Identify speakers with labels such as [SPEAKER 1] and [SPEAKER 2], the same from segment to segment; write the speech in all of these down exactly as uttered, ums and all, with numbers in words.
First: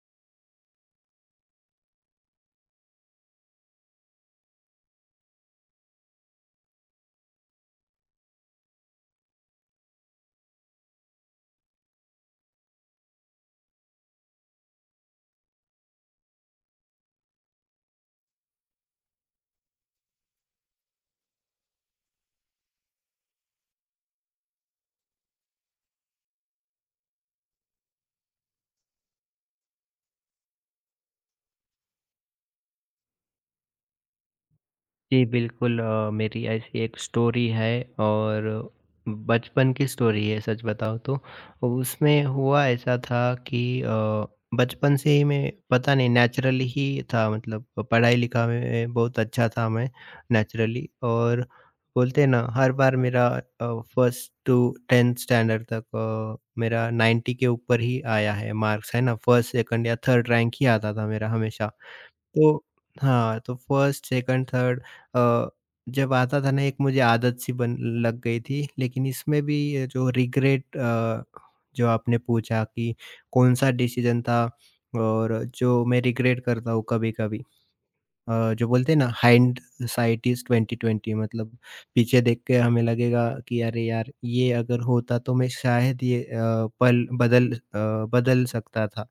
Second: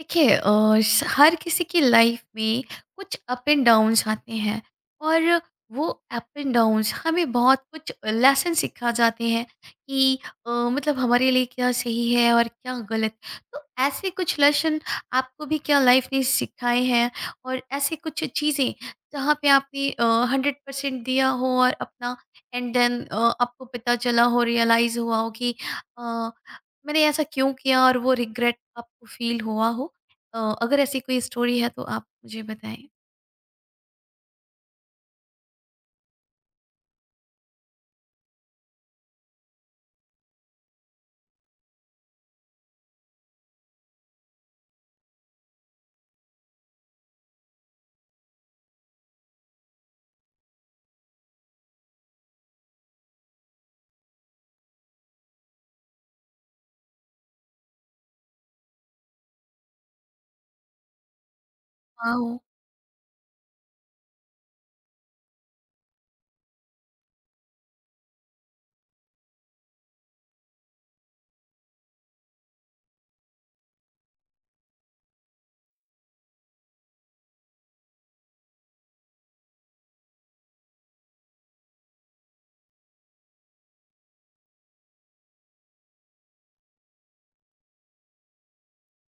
[SPEAKER 1] देखिए अ, स- हर किसी की लाइफ में कुछ अप एंड डाउन्स आते हैं, और वो अप एंड डाउन्स हमें बहुत कुछ लेसन सिखा जाते हैं कि अ, मतलब हमारे लिए क्या सही है और क्या गलत। तो ऐसे कुछ लेसन आपको भी क्या लाइफ ने सिखाए हैं, और ऐसे कुछ चीज़ें जहाँ पे आपने हंड्रेड परसेंट दिया हो, और अपना एंड देन आपको पता चला हो, रियलाइज हुआ हो कि अ, मैंने ऐसा क्यों किया और वो रिग्रेट आपको फील हुआ हो। अ, अगर ऐसी कोई स्टोरी है तो आप मुझे बताएँ?
[SPEAKER 2] जी, बिल्कुल अ, मेरी ऐसी एक स्टोरी है और बचपन की स्टोरी है सच बताऊँ तो। उसमें हुआ ऐसा था कि अ, बचपन से ही मैं पता नहीं नेचुरली ही था मतलब पढ़ाई-लिखा में बहुत अच्छा था मैं नेचुरली, और बोलते हैं ना हर बार मेरा, अ, फर्स्ट टू दसवीं स्टैंडर्ड तक, अ, मेरा नाइंटी के ऊपर ही आया है मार्क्स, है ना, फर्स्ट, सेकंड या थर्ड रैंक ही आता था मेरा हमेशा।
[SPEAKER 1] वाओ!
[SPEAKER 2] तो हाँ, तो फर्स्ट, सेकंड, थर्ड अ, जब आता था ना एक मुझे आदत सी बन लग गई थी। लेकिन इसमें भी ये जो रिग्रेट, अ, जो आपने पूछा कि कौन-सा डिसीज़न था और जो मैं रिग्रेट करता हूँ कभी-कभी। अ, जो बोलते हैं ना हाइंडसाइट इज़ ट्वेंटी ट्वेंटी, मतलब पीछे देख के हमें लगेगा कि अरे यार! ये अगर होता तो मैं शायद ये अ, पल बदल अ, बदल सकता था।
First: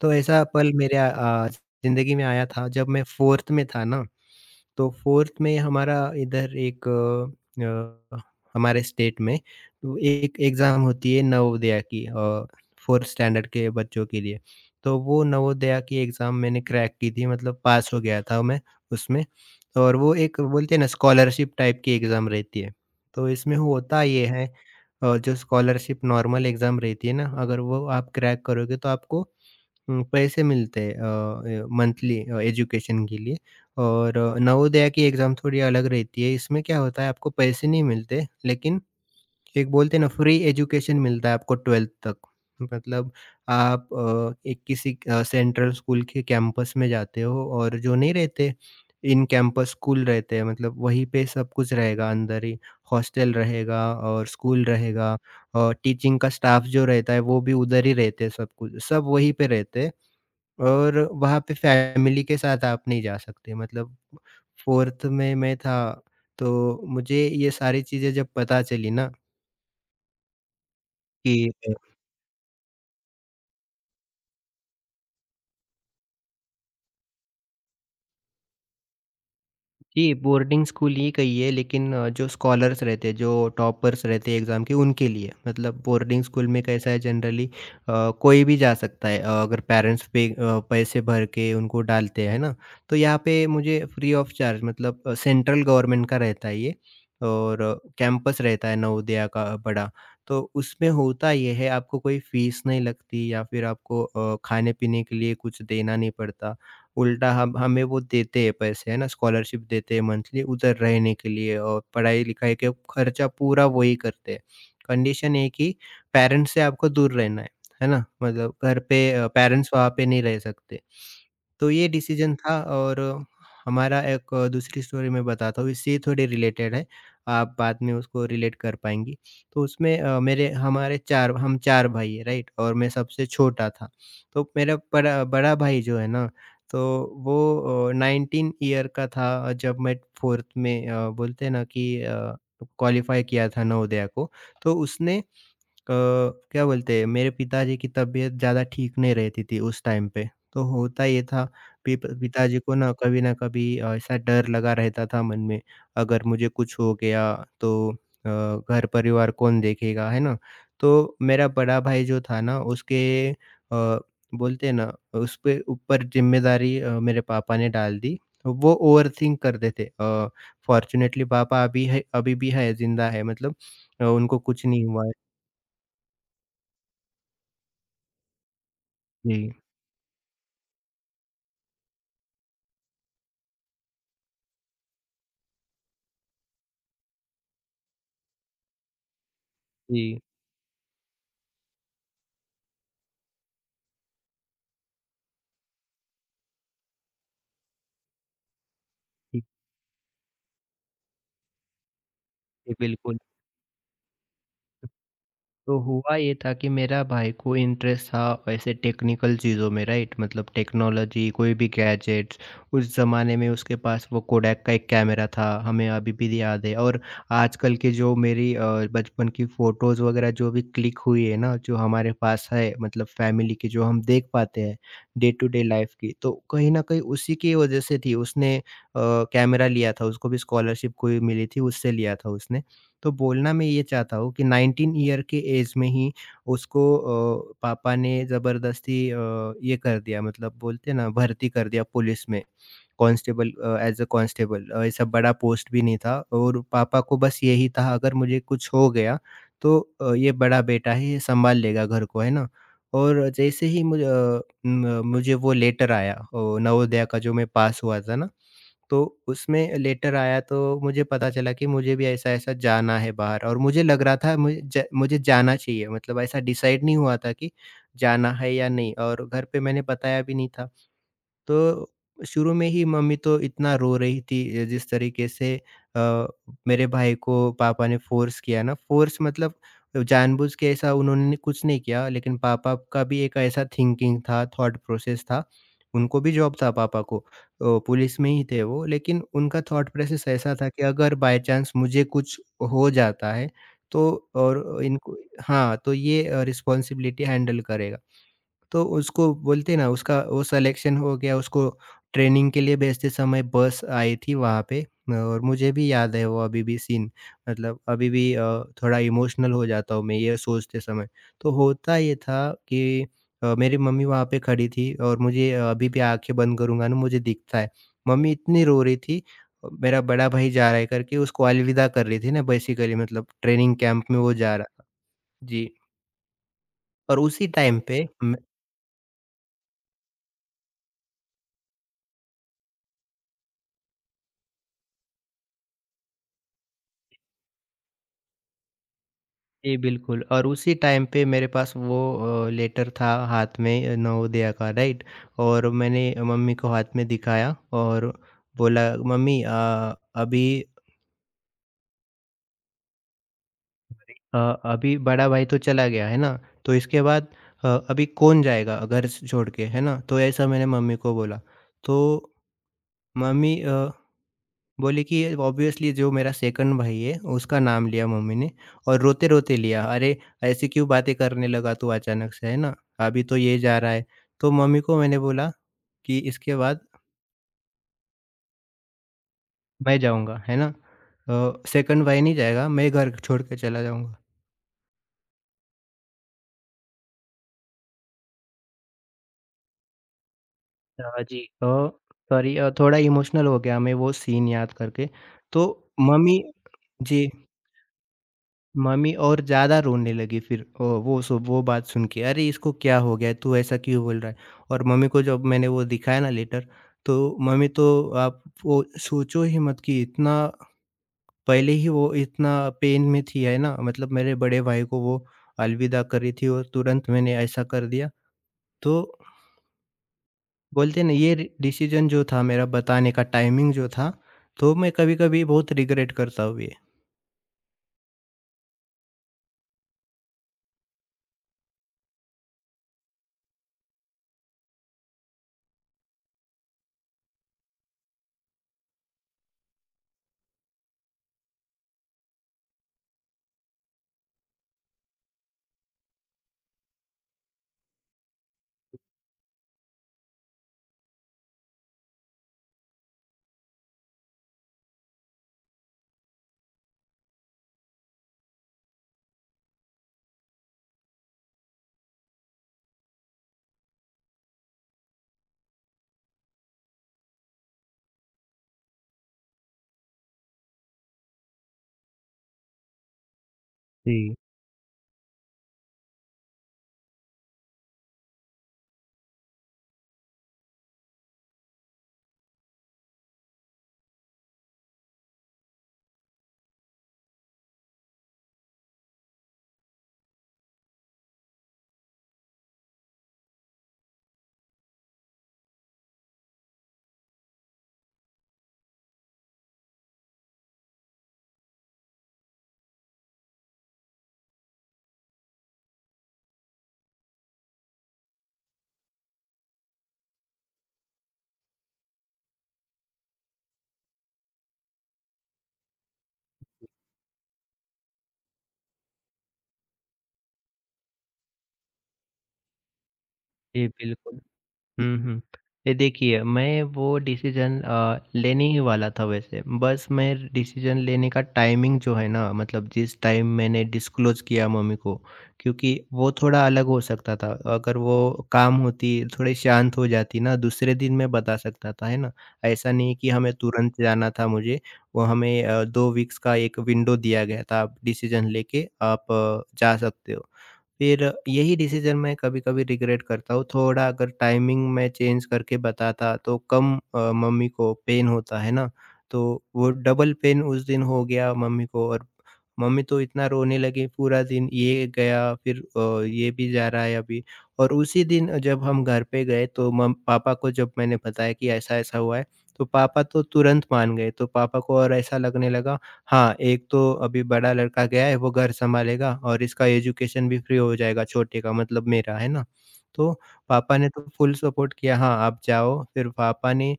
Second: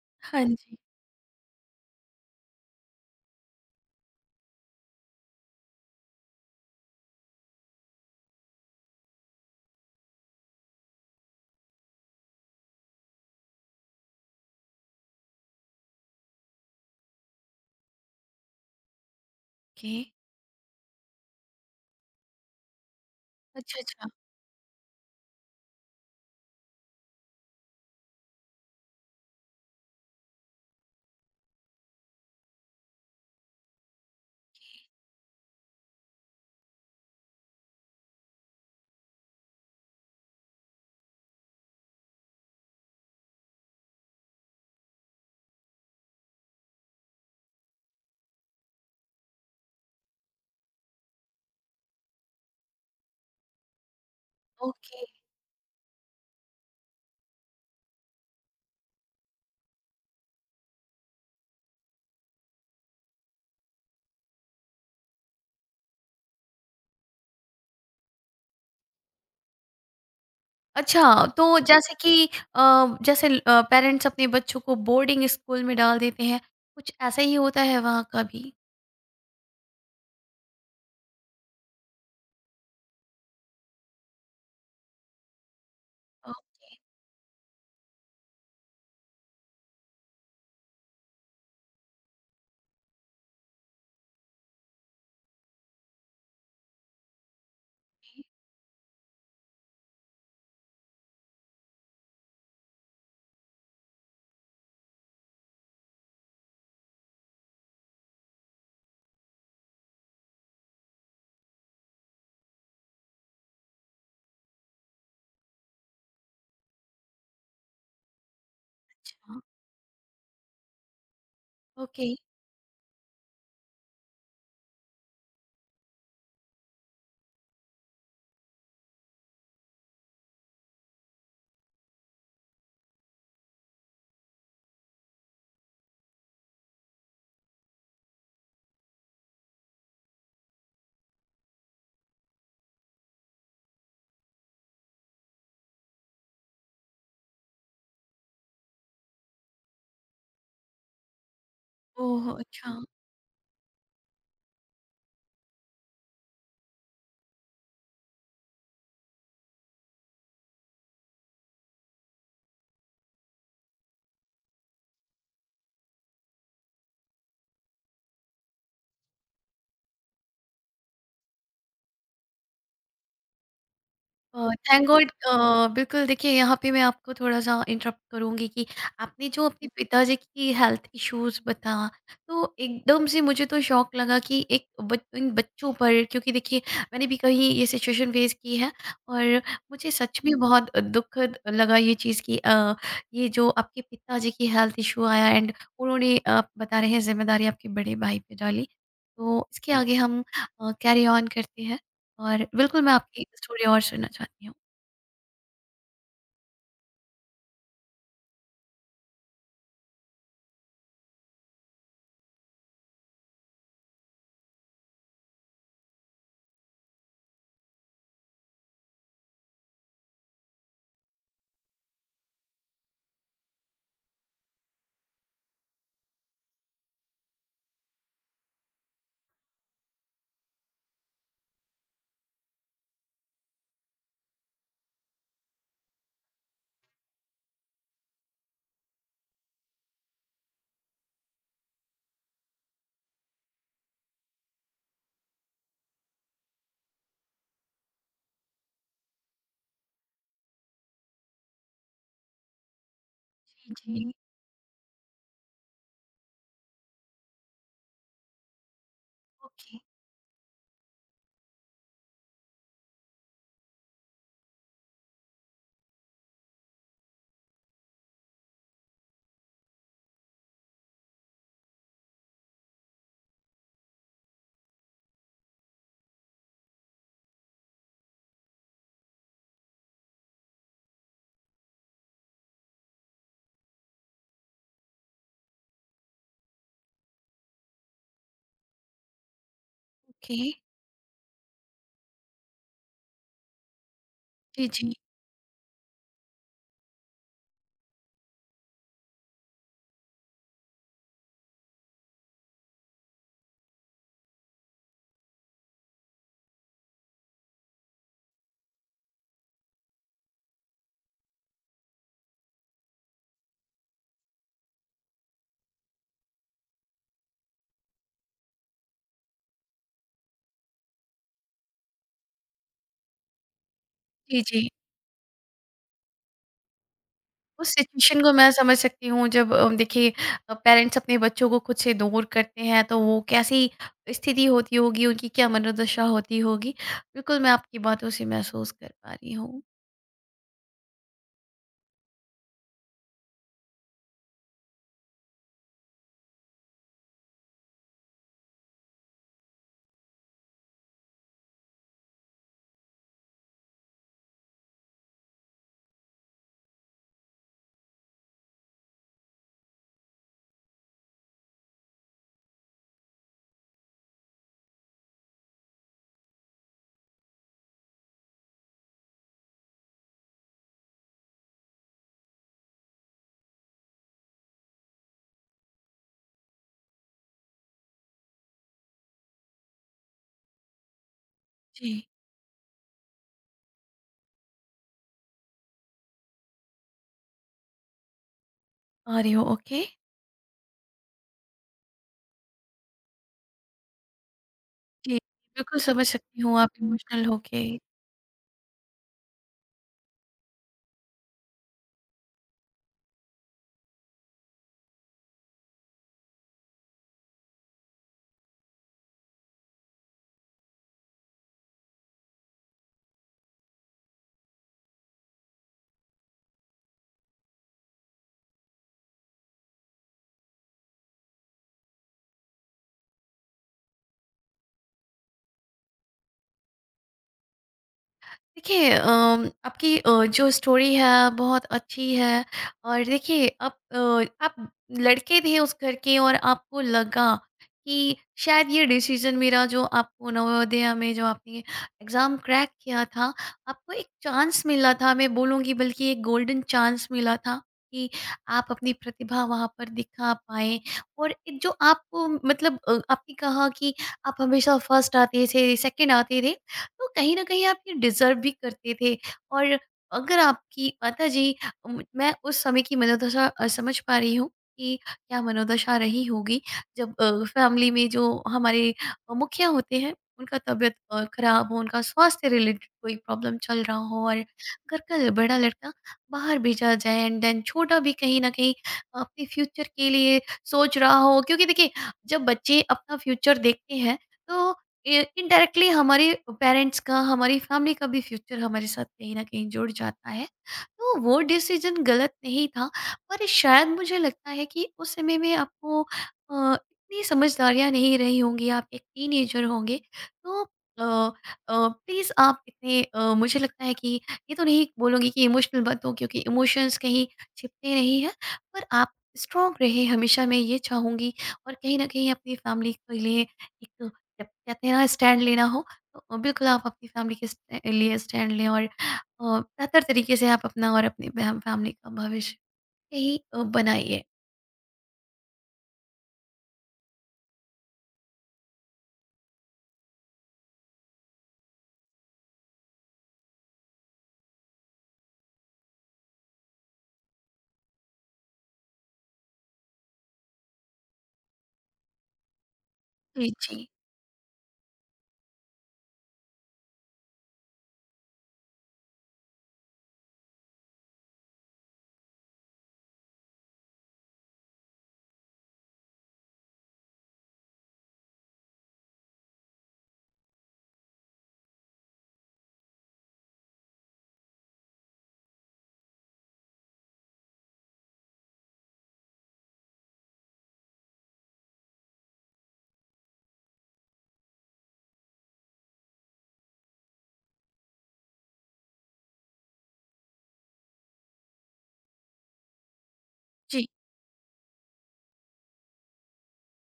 [SPEAKER 2] तो ऐसा
[SPEAKER 1] हाँ
[SPEAKER 2] पल
[SPEAKER 1] जी।
[SPEAKER 2] मेरे अ, ज़िंदगी में आया था जब मैं चौथी में था ना, तो चौथी में हमारा इधर एक अ, अ, हमारे स्टेट में तो एक एग्ज़ाम होती है नवोदया की, अ, चौथी स्टैंडर्ड के बच्चों के लिए। तो वो नवोदया की एग्ज़ाम मैंने क्रैक की थी, मतलब पास हो गया था मैं उसमें।
[SPEAKER 1] ओके।
[SPEAKER 2] और वो एक बोलते हैं ना स्कॉलरशिप टाइप की एग्ज़ाम रहती है। तो इसमें
[SPEAKER 1] अच्छा,
[SPEAKER 2] होता
[SPEAKER 1] अच्छा।
[SPEAKER 2] ये है, अ, जो स्कॉलरशिप नॉर्मल एग्ज़ाम रहती है ना, अगर वो आप क्रैक करोगे तो आपको उम, पैसे मिलते हैं, अ, मंथली, अ, एजुकेशन के लिए। और अ, नवोदया की एग्ज़ाम थोड़ी अलग रहती है। इसमें क्या होता है, आपको पैसे नहीं मिलते लेकिन एक बोलते हैं ना फ्री एजुकेशन मिलता है आपको बारहवीं तक। मतलब आप अ, एक किसी अ, सेंट्रल स्कूल के कैंपस में जाते हो, और जो नहीं रहते इन कैंपस स्कूल रहते हैं मतलब वहीं पे सब कुछ रहेगा अंदर ही, हॉस्टल रहेगा और स्कूल
[SPEAKER 1] ओके।
[SPEAKER 2] रहेगा, और टीचिंग का स्टाफ जो रहता है वो भी उधर ही रहते हैं, सब कुछ सब वहीं पे रहते हैं। और वहाँ पे फैमिली के साथ आप नहीं जा सकते। मतलब चौथी में मैं था, तो मुझे ये सारी चीज़ें जब पता चली ना
[SPEAKER 1] अच्छा,
[SPEAKER 2] कि,
[SPEAKER 1] तो जैसे कि अ, जैसे ल अ, पेरेंट्स अपने बच्चों को बोर्डिंग स्कूल में डाल देते हैं, कुछ ऐसा ही होता है वहाँ का भी?
[SPEAKER 2] जी, बोर्डिंग स्कूल ही कहिए लेकिन अ, जो स्कॉलर्स रहते हैं, जो टॉपर्स रहते हैं एग्ज़ाम के, उनके लिए। मतलब बोर्डिंग स्कूल में
[SPEAKER 1] ओके,
[SPEAKER 2] कैसा है जनरली, अ, कोई भी जा सकता है, अ, अगर पेरेंट्स पे अ, पैसे भर के उनको डालते हैं, है ना? तो यहाँ पे मुझे फ्री ऑफ चार्ज, मतलब अ, सेंट्रल गवर्नमेंट का रहता है ये, और
[SPEAKER 1] ओके।
[SPEAKER 2] कैंपस रहता है नवोदया का बड़ा। तो उसमें होता ये है, आपको कोई फ़ीस नहीं लगती या फिर आपको अ, खाने-पीने के लिए कुछ देना नहीं पड़ता। उल्टा हम हमें वो देते हैं पैसे, है ना? स्कॉलरशिप देते हैं मंथली उधर रहने के लिए, और पढ़ाई-लिखाई का खर्चा पूरा वही करते हैं। कंडीशन एक ही, पेरेंट्स से आपको दूर रहना है, है ना? मतलब घर पे अ,
[SPEAKER 1] हाँ।
[SPEAKER 2] पेरेंट्स वहाँ पे नहीं रह सकते। तो ये
[SPEAKER 1] ओके।
[SPEAKER 2] डिसीजन था, और हमारा एक दूसरी स्टोरी मैं बताता हूँ, इससे थोड़ी रिलेटेड है, आप बाद में उसको रिलेट कर पाएँगी। तो उसमें अ, मेरे हमारे चार हम चार भाई हैं, राइट? और मैं सबसे छोटा था। तो मेरा बड़ा बड़ा भाई जो है ना, तो वो अ, नाइनटीन ईयर का था जब मैं चौथी में, अ, बोलते हैं ना कि अ, क्वालीफाई किया था नवोदया को। तो उसने, अ, क्या बोलते हैं, मेरे पिताजी की तबीयत ज़्यादा ठीक नहीं रहती थी उस टाइम पे। तो होता ये था, पिप
[SPEAKER 1] ओह!
[SPEAKER 2] पिताजी को
[SPEAKER 1] अच्छा।
[SPEAKER 2] ना कभी न कभी ऐसा डर लगा रहता था मन में, अगर मुझे कुछ हो गया तो अ, घर परिवार कौन देखेगा, है ना? तो मेरा बड़ा भाई जो था ना, उसके, अ, बोलते हैं ना, उसपे ऊपर ज़िम्मेदारी अ, मेरे पापा ने डाल दी। वो ओवरथिंक करते थे, अ, फ़ॉर्च्युनेटली पापा अभी है अभी भी है, ज़िंदा है, मतलब अ, उनको कुछ नहीं
[SPEAKER 1] थैंक
[SPEAKER 2] हुआ
[SPEAKER 1] गॉड।
[SPEAKER 2] है।
[SPEAKER 1] बिल्कुल, देखिए यहाँ पे मैं आपको थोड़ा सा इंटरप्ट करूँगी कि आपने
[SPEAKER 2] जी।
[SPEAKER 1] जो अपने पिताजी की हेल्थ इश्यूज बताया, तो एकदम से मुझे तो शौक लगा कि एक बच, इन बच्चों पर, क्योंकि देखिए मैंने भी कहीं ये सिचुएशन फेस की है, और मुझे सच
[SPEAKER 2] जी,
[SPEAKER 1] में बहुत दुखद लगा ये चीज़ कि अ, ये जो आपके पिताजी की हेल्थ इशू आया, एंड उन्होंने, आप बता रहे हैं, जिम्मेदारी आपके बड़े भाई पे डाली।
[SPEAKER 2] ठीक
[SPEAKER 1] तो इसके आगे हम कैरी ऑन करते हैं, और
[SPEAKER 2] है,
[SPEAKER 1] बिल्कुल मैं
[SPEAKER 2] बिल्कुल।
[SPEAKER 1] आपकी स्टोरी और सुनना चाहती हूँ।
[SPEAKER 2] तो हुआ ये था कि मेरा भाई को इंटरेस्ट था ऐसे टेक्निकल चीज़ों में, राइट, मतलब टेक्नोलॉजी कोई भी गैजेट्स। उस ज़माने में उसके पास वो कोडैक का एक कैमरा था, हमें अभी भी याद है। और आजकल के जो मेरी अ, बचपन की फ़ोटोज़ वग़ैरह जो भी क्लिक हुई है ना, जो हमारे पास है, मतलब फ़ैमिली की जो हम देख पाते हैं डे टू डे लाइफ़ की, तो कहीं न कहीं उसी की वज़ह से थी। उसने अ, कैमरा लिया था, उसको भी स्कॉलरशिप कोई मिली थी, उससे लिया था उसने। तो बोलना मैं ये चाहता हूँ कि नाइनटीन ईयर के एज में ही उसको, अ, पापा ने ज़बरदस्ती अ, ये कर दिया, मतलब बोलते हैं ना भर्ती कर दिया पुलिस में कांस्टेबल। अ, एज़ अ कांस्टेबल, अ, ऐसा बड़ा पोस्ट भी नहीं था, और पापा को बस यही था अगर मुझे कुछ हो गया तो अ, ये बड़ा बेटा है, ये संभाल लेगा घर को, है ना? और जैसे
[SPEAKER 1] जी,
[SPEAKER 2] ही मुझे
[SPEAKER 1] जी।
[SPEAKER 2] अ, म- मुझे वो लेटर आया अ, नवोदया का, जो मैं पास हुआ था ना, तो
[SPEAKER 1] ओके।
[SPEAKER 2] उसमें लेटर आया तो मुझे पता चला कि मुझे भी ऐसा-ऐसा जाना है बाहर, और मुझे लग रहा था मुझे ज मुझे जाना चाहिए, मतलब ऐसा डिसाइड नहीं हुआ था कि जाना है या नहीं, और घर पे मैंने बताया भी नहीं था। तो शुरू में ही मम्मी तो इतना रो रही थी, अ, जिस तरीके से अ, मेरे भाई को पापा ने फ़ोर्स किया ना, फ़ोर्स मतलब जानबूझ के ऐसा उन्होंने कुछ नहीं किया, लेकिन पापा का भी एक ऐसा थिंकिंग था, थॉट प्रोसेस था। उनको भी जॉब था पापा को, तो पुलिस में ही थे वो, लेकिन उनका थॉट प्रोसेस
[SPEAKER 1] ओके।
[SPEAKER 2] ऐसा था कि अगर बाय चांस मुझे कुछ हो जाता है, तो,
[SPEAKER 1] जी,
[SPEAKER 2] और
[SPEAKER 1] जी।
[SPEAKER 2] इनको, हाँ, तो ये अ, रिस्पॉन्सिबिलिटी हैंडल करेगा। तो उसको, बोलते हैं ना, उसका वो सिलेक्शन हो गया, उसको ट्रेनिंग के लिए भेजते समय बस आई थी वहाँ पे, और मुझे भी याद है वो अभी भी सीन। मतलब अभी भी अ, थोड़ा इमोशनल हो जाता हूँ मैं ये सोचते समय। तो होता ये था कि अ, मेरी मम्मी वहाँ पे खड़ी थी, और मुझे अ, अभी भी आँखें बंद करूँगा ना मुझे दिखता है। मम्मी इतनी रो रही थी, अ, मेरा बड़ा भाई जा रहा है करके उसको अलविदा कर रही थी ना, बेसिकली मतलब ट्रेनिंग कैंप में वो
[SPEAKER 1] जी,
[SPEAKER 2] जा रहा
[SPEAKER 1] जी।
[SPEAKER 2] था। जी, और उसी
[SPEAKER 1] उस
[SPEAKER 2] टाइम पे,
[SPEAKER 1] सिचुएशन को मैं समझ सकती हूँ, जब अ, देखिए अ, पेरेंट्स अपने बच्चों को खुद से दूर करते हैं, तो वो कैसी स्थिति होती होगी, उनकी क्या मनोदशा होती होगी। बिल्कुल मैं आपकी बातों से महसूस कर पा रही हूँ।
[SPEAKER 2] जी, बिल्कुल, और उसी टाइम पे मेरे पास वो अ, लेटर था हाथ में, अ, नवोदया का, राइट। और मैंने मम्मी को हाथ में दिखाया, और बोला मम्मी, अ, अभी अ, अभी बड़ा भाई तो चला गया है ना, तो इसके बाद अ, अभी कौन जाएगा घर से छोड़ के, है ना? तो ऐसा मैंने मम्मी को बोला। तो मम्मी बोली कि ऑब्वियसली जो मेरा सेकंड भाई है उसका नाम लिया मम्मी ने, और रोते-रोते लिया, "अरे! ऐसी क्यों बातें करने लगा तू अचानक से, है ना? अभी तो ये जा रहा है।" तो मम्मी को मैंने बोला कि इसके बाद मैं जाऊँगा, है ना? अ, सेकंड
[SPEAKER 1] जी,
[SPEAKER 2] भाई नहीं जाएगा, मैं घर छोड़ के चला जाऊँगा।
[SPEAKER 1] आ रही हो ओके?
[SPEAKER 2] अ, जी, अ, सॉरी, अ, थोड़ा इमोशनल हो गया मैं वो सीन याद करके।
[SPEAKER 1] जी,
[SPEAKER 2] तो
[SPEAKER 1] बिल्कुल समझ सकती
[SPEAKER 2] मम्मी,
[SPEAKER 1] हूँ, आप इमोशनल
[SPEAKER 2] जी।
[SPEAKER 1] होके।
[SPEAKER 2] मम्मी और ज़्यादा रोने लगी फिर, अ, वो, सो वो बात सुन के, "अरे! इसको क्या हो गया है? तू ऐसा क्यों बोल रहा है?" और मम्मी को जब मैंने वो दिखाया ना लेटर, तो मम्मी तो, आप वो सोचो ही मत, कि इतना, पहले ही वो इतना पेन में थी, है ना? मतलब मेरे बड़े भाई को वो अलविदा कर रही थी, और तुरंत मैंने ऐसा कर दिया। तो बोलते हैं ना ये रि डिसीज़न जो था मेरा बताने का टाइमिंग जो था, तो मैं कभी-कभी बहुत रिग्रेट करता हूँ ये।
[SPEAKER 1] देखिए अम, आपकी अ, जो स्टोरी है बहुत अच्छी है। और देखिए आप अ, आप लड़के थे उस घर के, और आपको लगा कि शायद ये डिसीजन मेरा, जो आपको नवोदया में जो आपने एग्ज़ाम क्रैक किया था, आपको एक चांस मिला था, मैं बोलूँगी बल्कि एक गोल्डन चांस मिला था कि आप अपनी प्रतिभा वहाँ पर दिखा पाए, और जो आपको मतलब अ, आपने कहा कि आप हमेशा फर्स्ट आते थे, सेकंड आते थे, तो कहीं न कहीं आप ये डिज़र्व भी करते थे। और अगर आपकी माताजी, उम, मैं उस समय की मनोदशा अ, समझ पा रही हूँ कि क्या मनोदशा रही होगी, जब अ, फैमिली में जो हमारे अ, मुखिया होते हैं, उनका तबीयत अ, खराब हो, उनका स्वास्थ्य रिलेटेड कोई प्रॉब्लम चल रहा हो,
[SPEAKER 2] जी।
[SPEAKER 1] और घर का बड़ा लड़का बाहर भेजा जाए, एंड देन छोटा भी कहीं न कहीं अपने फ्यूचर के लिए सोच रहा हो, क्योंकि देखिए, जब बच्चे अपना फ्यूचर देखते हैं, तो इनडायरेक्टली हमारे पेरेंट्स का, हमारी फैमिली का भी फ्यूचर हमारे साथ कहीं ना कहीं जुड़ जाता है। तो वो डिसीजन गलत नहीं था, पर शायद मुझे लगता है कि उस समय में आपको अ, इतनी समझदारियां नहीं रही होंगी, आप एक टीनेजर होंगे। तो प्लीज़ आप इतने अ, मुझे लगता है कि ये तो नहीं बोलूँगी कि इमोशनल मत हो, क्योंकि इमोशंस कहीं छिपते नहीं हैं, पर आप स्ट्रॉन्ग रहे हमेशा, मैं ये चाहूँगी। और कहीं ना कहीं अपनी फैमिली के लिए एक, जब कहते हैं ना स्टैंड लेना हो, तो बिल्कुल आप अपनी फैमिली के स्ट- लिए स्टैंड लें, और अ, बेहतर तरीके से आप अपना और अपनी फैमिली का भविष्य यही अ,
[SPEAKER 2] जी,
[SPEAKER 1] बनाइए।
[SPEAKER 2] बिल्कुल। हुँ, हुँ। ये देखिए, मैं वो डिसीज़न अ, लेने ही वाला था वैसे, बस मैं डिसीज़न लेने का टाइमिंग जो है ना, मतलब जिस टाइम मैंने डिस्क्लोज़ किया मम्मी को, क्योंकि वो थोड़ा अलग हो सकता था। अगर वो काम होती, थोड़ी शांत हो जाती ना, दूसरे दिन मैं बता सकता था, है ना? ऐसा नहीं कि
[SPEAKER 1] जी
[SPEAKER 2] हमें
[SPEAKER 1] जी।
[SPEAKER 2] तुरंत जाना था मुझे, वो हमें अ, दो वीक्स का एक विंडो दिया गया था, आप डिसीज़न लेके आप अ, जा सकते हो। फिर यही डिसीज़न मैं कभी-कभी रिग्रेट करता हूँ, थोड़ा अगर टाइमिंग मैं चेंज करके बताता तो कम, अ, मम्मी को पेन होता, है ना? तो वो डबल पेन उस दिन हो गया मम्मी को, और मम्मी तो इतना रोने लगी, पूरा दिन ये गया फिर, अ, ये भी जा रहा है अभी। और उसी दिन जब हम घर पे गए, तो मम पापा को जब मैंने बताया कि ऐसा-ऐसा हुआ है, तो पापा तो तुरंत मान गए, तो पापा को और ऐसा लगने लगा, हाँ, एक तो अभी बड़ा लड़का गया है, वो घर सँभालेगा, और इसका एजुकेशन भी फ्री हो जाएगा छोटे का, मतलब मेरा, है ना? तो
[SPEAKER 1] जी।
[SPEAKER 2] पापा ने तो फुल सपोर्ट किया, हाँ, आप जाओ। फिर पापा ने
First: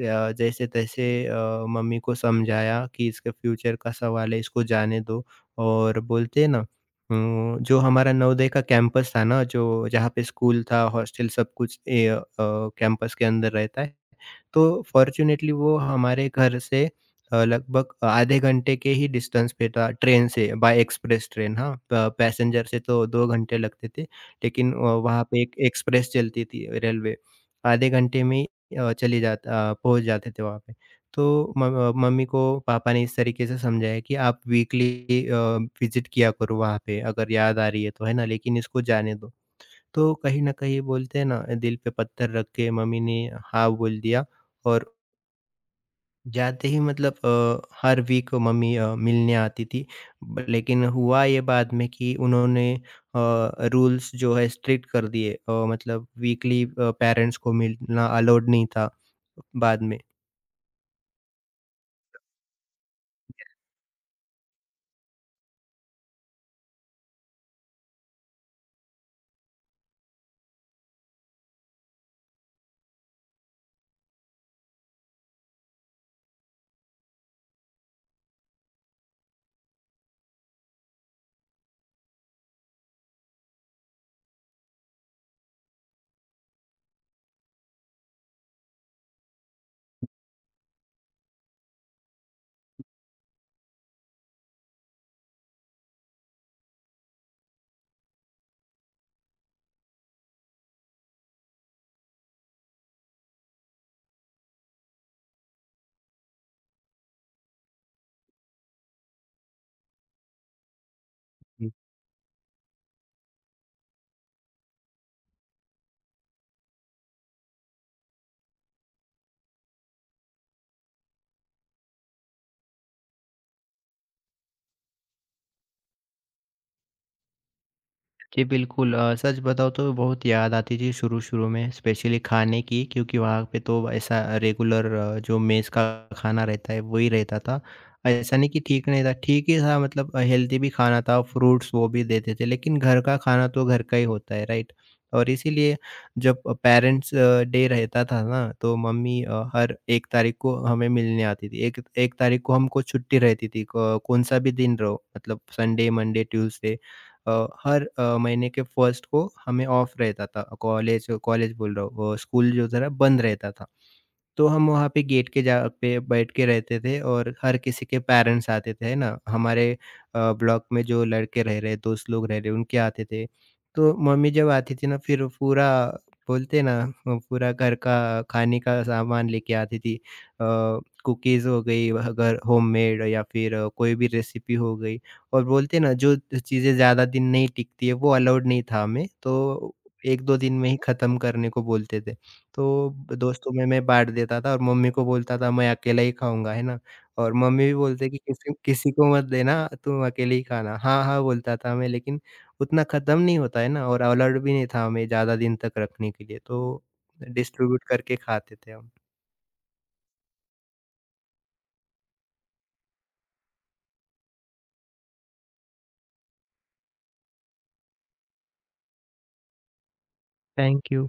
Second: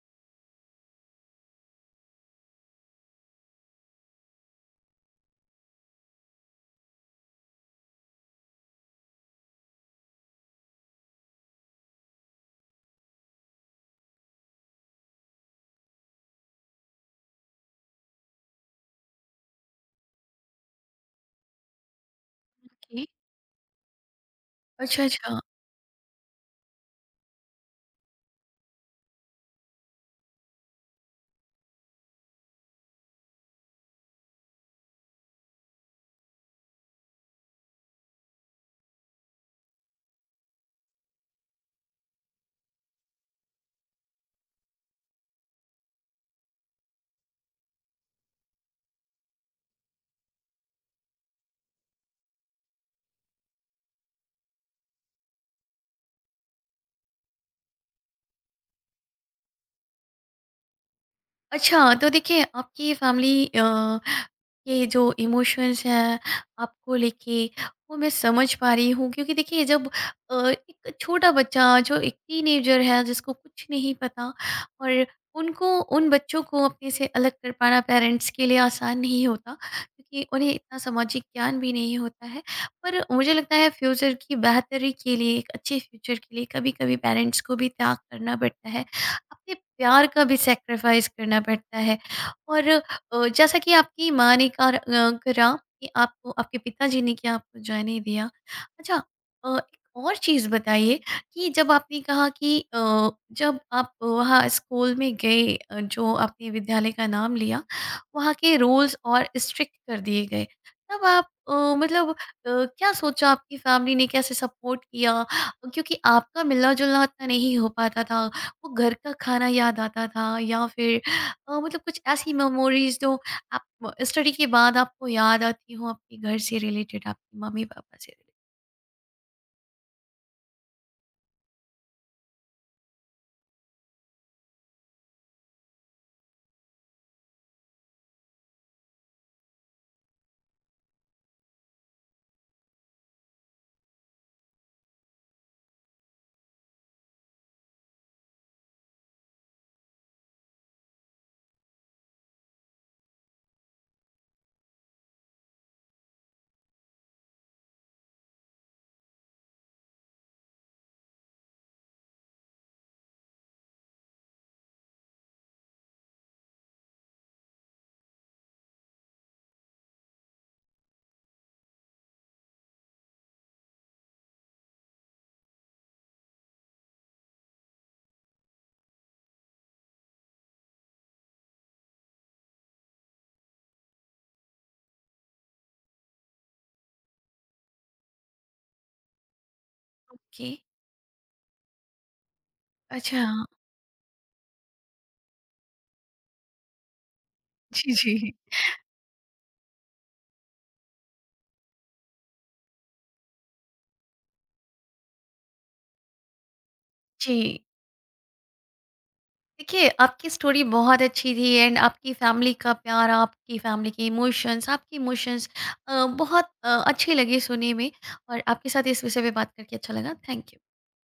[SPEAKER 2] अ, जैसे-तैसे अ, मम्मी को समझाया कि इसके फ्यूचर का सवाल है, इसको जाने दो। और बोलते हैं ना, उम, जो हमारा नवोदय का कैंपस था ना, जो, जहाँ पे स्कूल था, हॉस्टल सब कुछ ए अ, कैंपस के अंदर रहता है। तो फॉर्च्यूनेटली वो हमारे घर से अ, लगभग आधे घंटे के ही डिस्टेंस पे था ट्रेन से, बाय एक्सप्रेस ट्रेन, हाँ, प- पैसेंजर से
[SPEAKER 1] ओके।
[SPEAKER 2] तो दो घंटे लगते थे, लेकिन अ,
[SPEAKER 1] अच्छा।
[SPEAKER 2] वहाँ
[SPEAKER 1] अच्छा।
[SPEAKER 2] पे एक एक्सप्रेस चलती थी रेलवे, आधे घंटे में ही, अ, चली जाता अ, पहुँच जाते थे वहाँ पे। तो म- मम्मी को पापा ने इस तरीके से समझाया कि आप वीकली विजिट किया करो वहाँ पे अगर याद आ रही है तो, है ना, लेकिन इसको जाने दो। तो कहीं न कहीं बोलते हैं ना, दिल पे पत्थर रख के मम्मी ने हाँ बोल दिया। और जाते ही, मतलब अ, हर वीक मम्मी अ, मिलने आती थी। ब लेकिन हुआ ये बाद में कि उन्होंने अ, रूल्स जो है स्ट्रिक्ट कर दिए, अ, मतलब वीकली अ, पेरेंट्स को मिलना अलाउड नहीं था बाद में।
[SPEAKER 1] अच्छा, तो देखिए आपकी फैमिली अ, के जो इमोशंस हैं आपको लेके, वो मैं समझ पा रही हूँ, क्योंकि देखिए जब अ, एक छोटा बच्चा जो एक टीनेजर है, जिसको कुछ नहीं पता, और उनको, उन बच्चों को अपने से अलग कर पाना पेरेंट्स के लिए आसान नहीं होता, क्योंकि उन्हें इतना सामाजिक ज्ञान भी नहीं होता है। पर मुझे लगता है फ्यूचर की बेहतरी के लिए, एक अच्छे फ्यूचर के लिए कभी-कभी पेरेंट्स को भी त्याग करना पड़ता है, अपने प्यार का भी सैक्रिफाइस करना पड़ता है। और अ, जैसा कि आपकी माँ ने कर, अ, करा, कि आपको आपके पिताजी ने क्या, आपको जाने दिया। अच्छा, अ, एक और चीज़ बताइए कि जब आपने कहा कि अ, जब आप वहाँ स्कूल में गए, अ, जो आपने विद्यालय का नाम लिया, वहाँ के रूल्स और स्ट्रिक्ट कर दिए गए, तब आप अ, मतलब अ, क्या सोचा, आपकी फैमिली ने कैसे सपोर्ट किया, क्योंकि आपका मिलना जुलना इतना नहीं हो पाता था। वो घर का खाना याद आता था, या फिर अ, मतलब कुछ ऐसी मेमोरीज जो आप स्टडी के बाद आपको याद आती हो, आपके घर से रिलेटेड, आपकी मम्मी पापा से रिलेटेड।
[SPEAKER 2] जी, बिल्कुल, अ, सच बताऊँ तो बहुत याद आती थी शुरू-शुरू में, स्पेशली खाने की, क्योंकि वहाँ पे तो ऐसा रेगुलर जो मेस का खाना रहता है वही रहता था। ऐसा नहीं कि ठीक नहीं था, ठीक ही था, मतलब हेल्दी भी खाना था, फ्रूट्स वो भी देते थे, लेकिन घर का खाना तो घर का ही होता है, राइट? और इसीलिए, जब पेरेंट्स डे रहता था ना, तो मम्मी अ, हर एक तारीख को हमें मिलने आती थी। एक 1 तारीख को हमको छुट्टी रहती थी, क कौन-सा भी दिन रहो, मतलब संडे, मंडे, ट्यूसडे, अ, हर अ, महीने के फर्स्ट को हमें ऑफ रहता था, कॉलेज, कॉलेज बोल रहा हूँ अ, स्कूल जो था ना, बंद रहता था। तो हम वहाँ पे गेट के जा पे बैठ के रहते थे, और हर किसी के पेरेंट्स आते थे, है ना? हमारे अ, ब्लॉक में जो लड़के रह रहे, दोस्त लोग रह रहे, उनके आते थे। तो मम्मी जब आती थी ना, फिर पूरा, बोलते हैं ना अ, पूरा घर का खाने का सामान लेके आती थी। अ, कुकीज़ हो गई वह, अगर होममेड, या फिर अ, कोई भी रेसिपी हो गई, और बोलते हैं ना जो चीज़ें ज़्यादा दिन नहीं टिकती है वो अलाउड नहीं था हमें, तो एक दो
[SPEAKER 1] ओके।
[SPEAKER 2] दिन में ही ख़त्म करने को बोलते थे। तो
[SPEAKER 1] अच्छा।
[SPEAKER 2] दोस्तों में मैं बाँट देता था, और मम्मी को बोलता था मैं अकेला ही खाऊँगा, है ना? और मम्मी भी
[SPEAKER 1] जी
[SPEAKER 2] बोलते
[SPEAKER 1] जी।
[SPEAKER 2] कि किसी किसी को मत देना, तुम अकेले ही खाना। हाँ, हाँ बोलता था मैं, लेकिन उतना ख़त्म नहीं होता है ना, और अलाउड भी नहीं था हमें ज़्यादा दिन तक रखने के लिए, तो
[SPEAKER 1] जी।
[SPEAKER 2] डिस्ट्रीब्यूट करके खाते थे हम।
[SPEAKER 1] देखिए आपकी स्टोरी बहुत अच्छी थी, एंड आपकी फैमिली का प्यार, आपकी फैमिली के इमोशंस, आपके इमोशंस बहुत अ, अच्छे लगे सुनने में। और आपके साथ इस विषय पे बात करके अच्छा लगा। Thank you.
[SPEAKER 2] Thank you.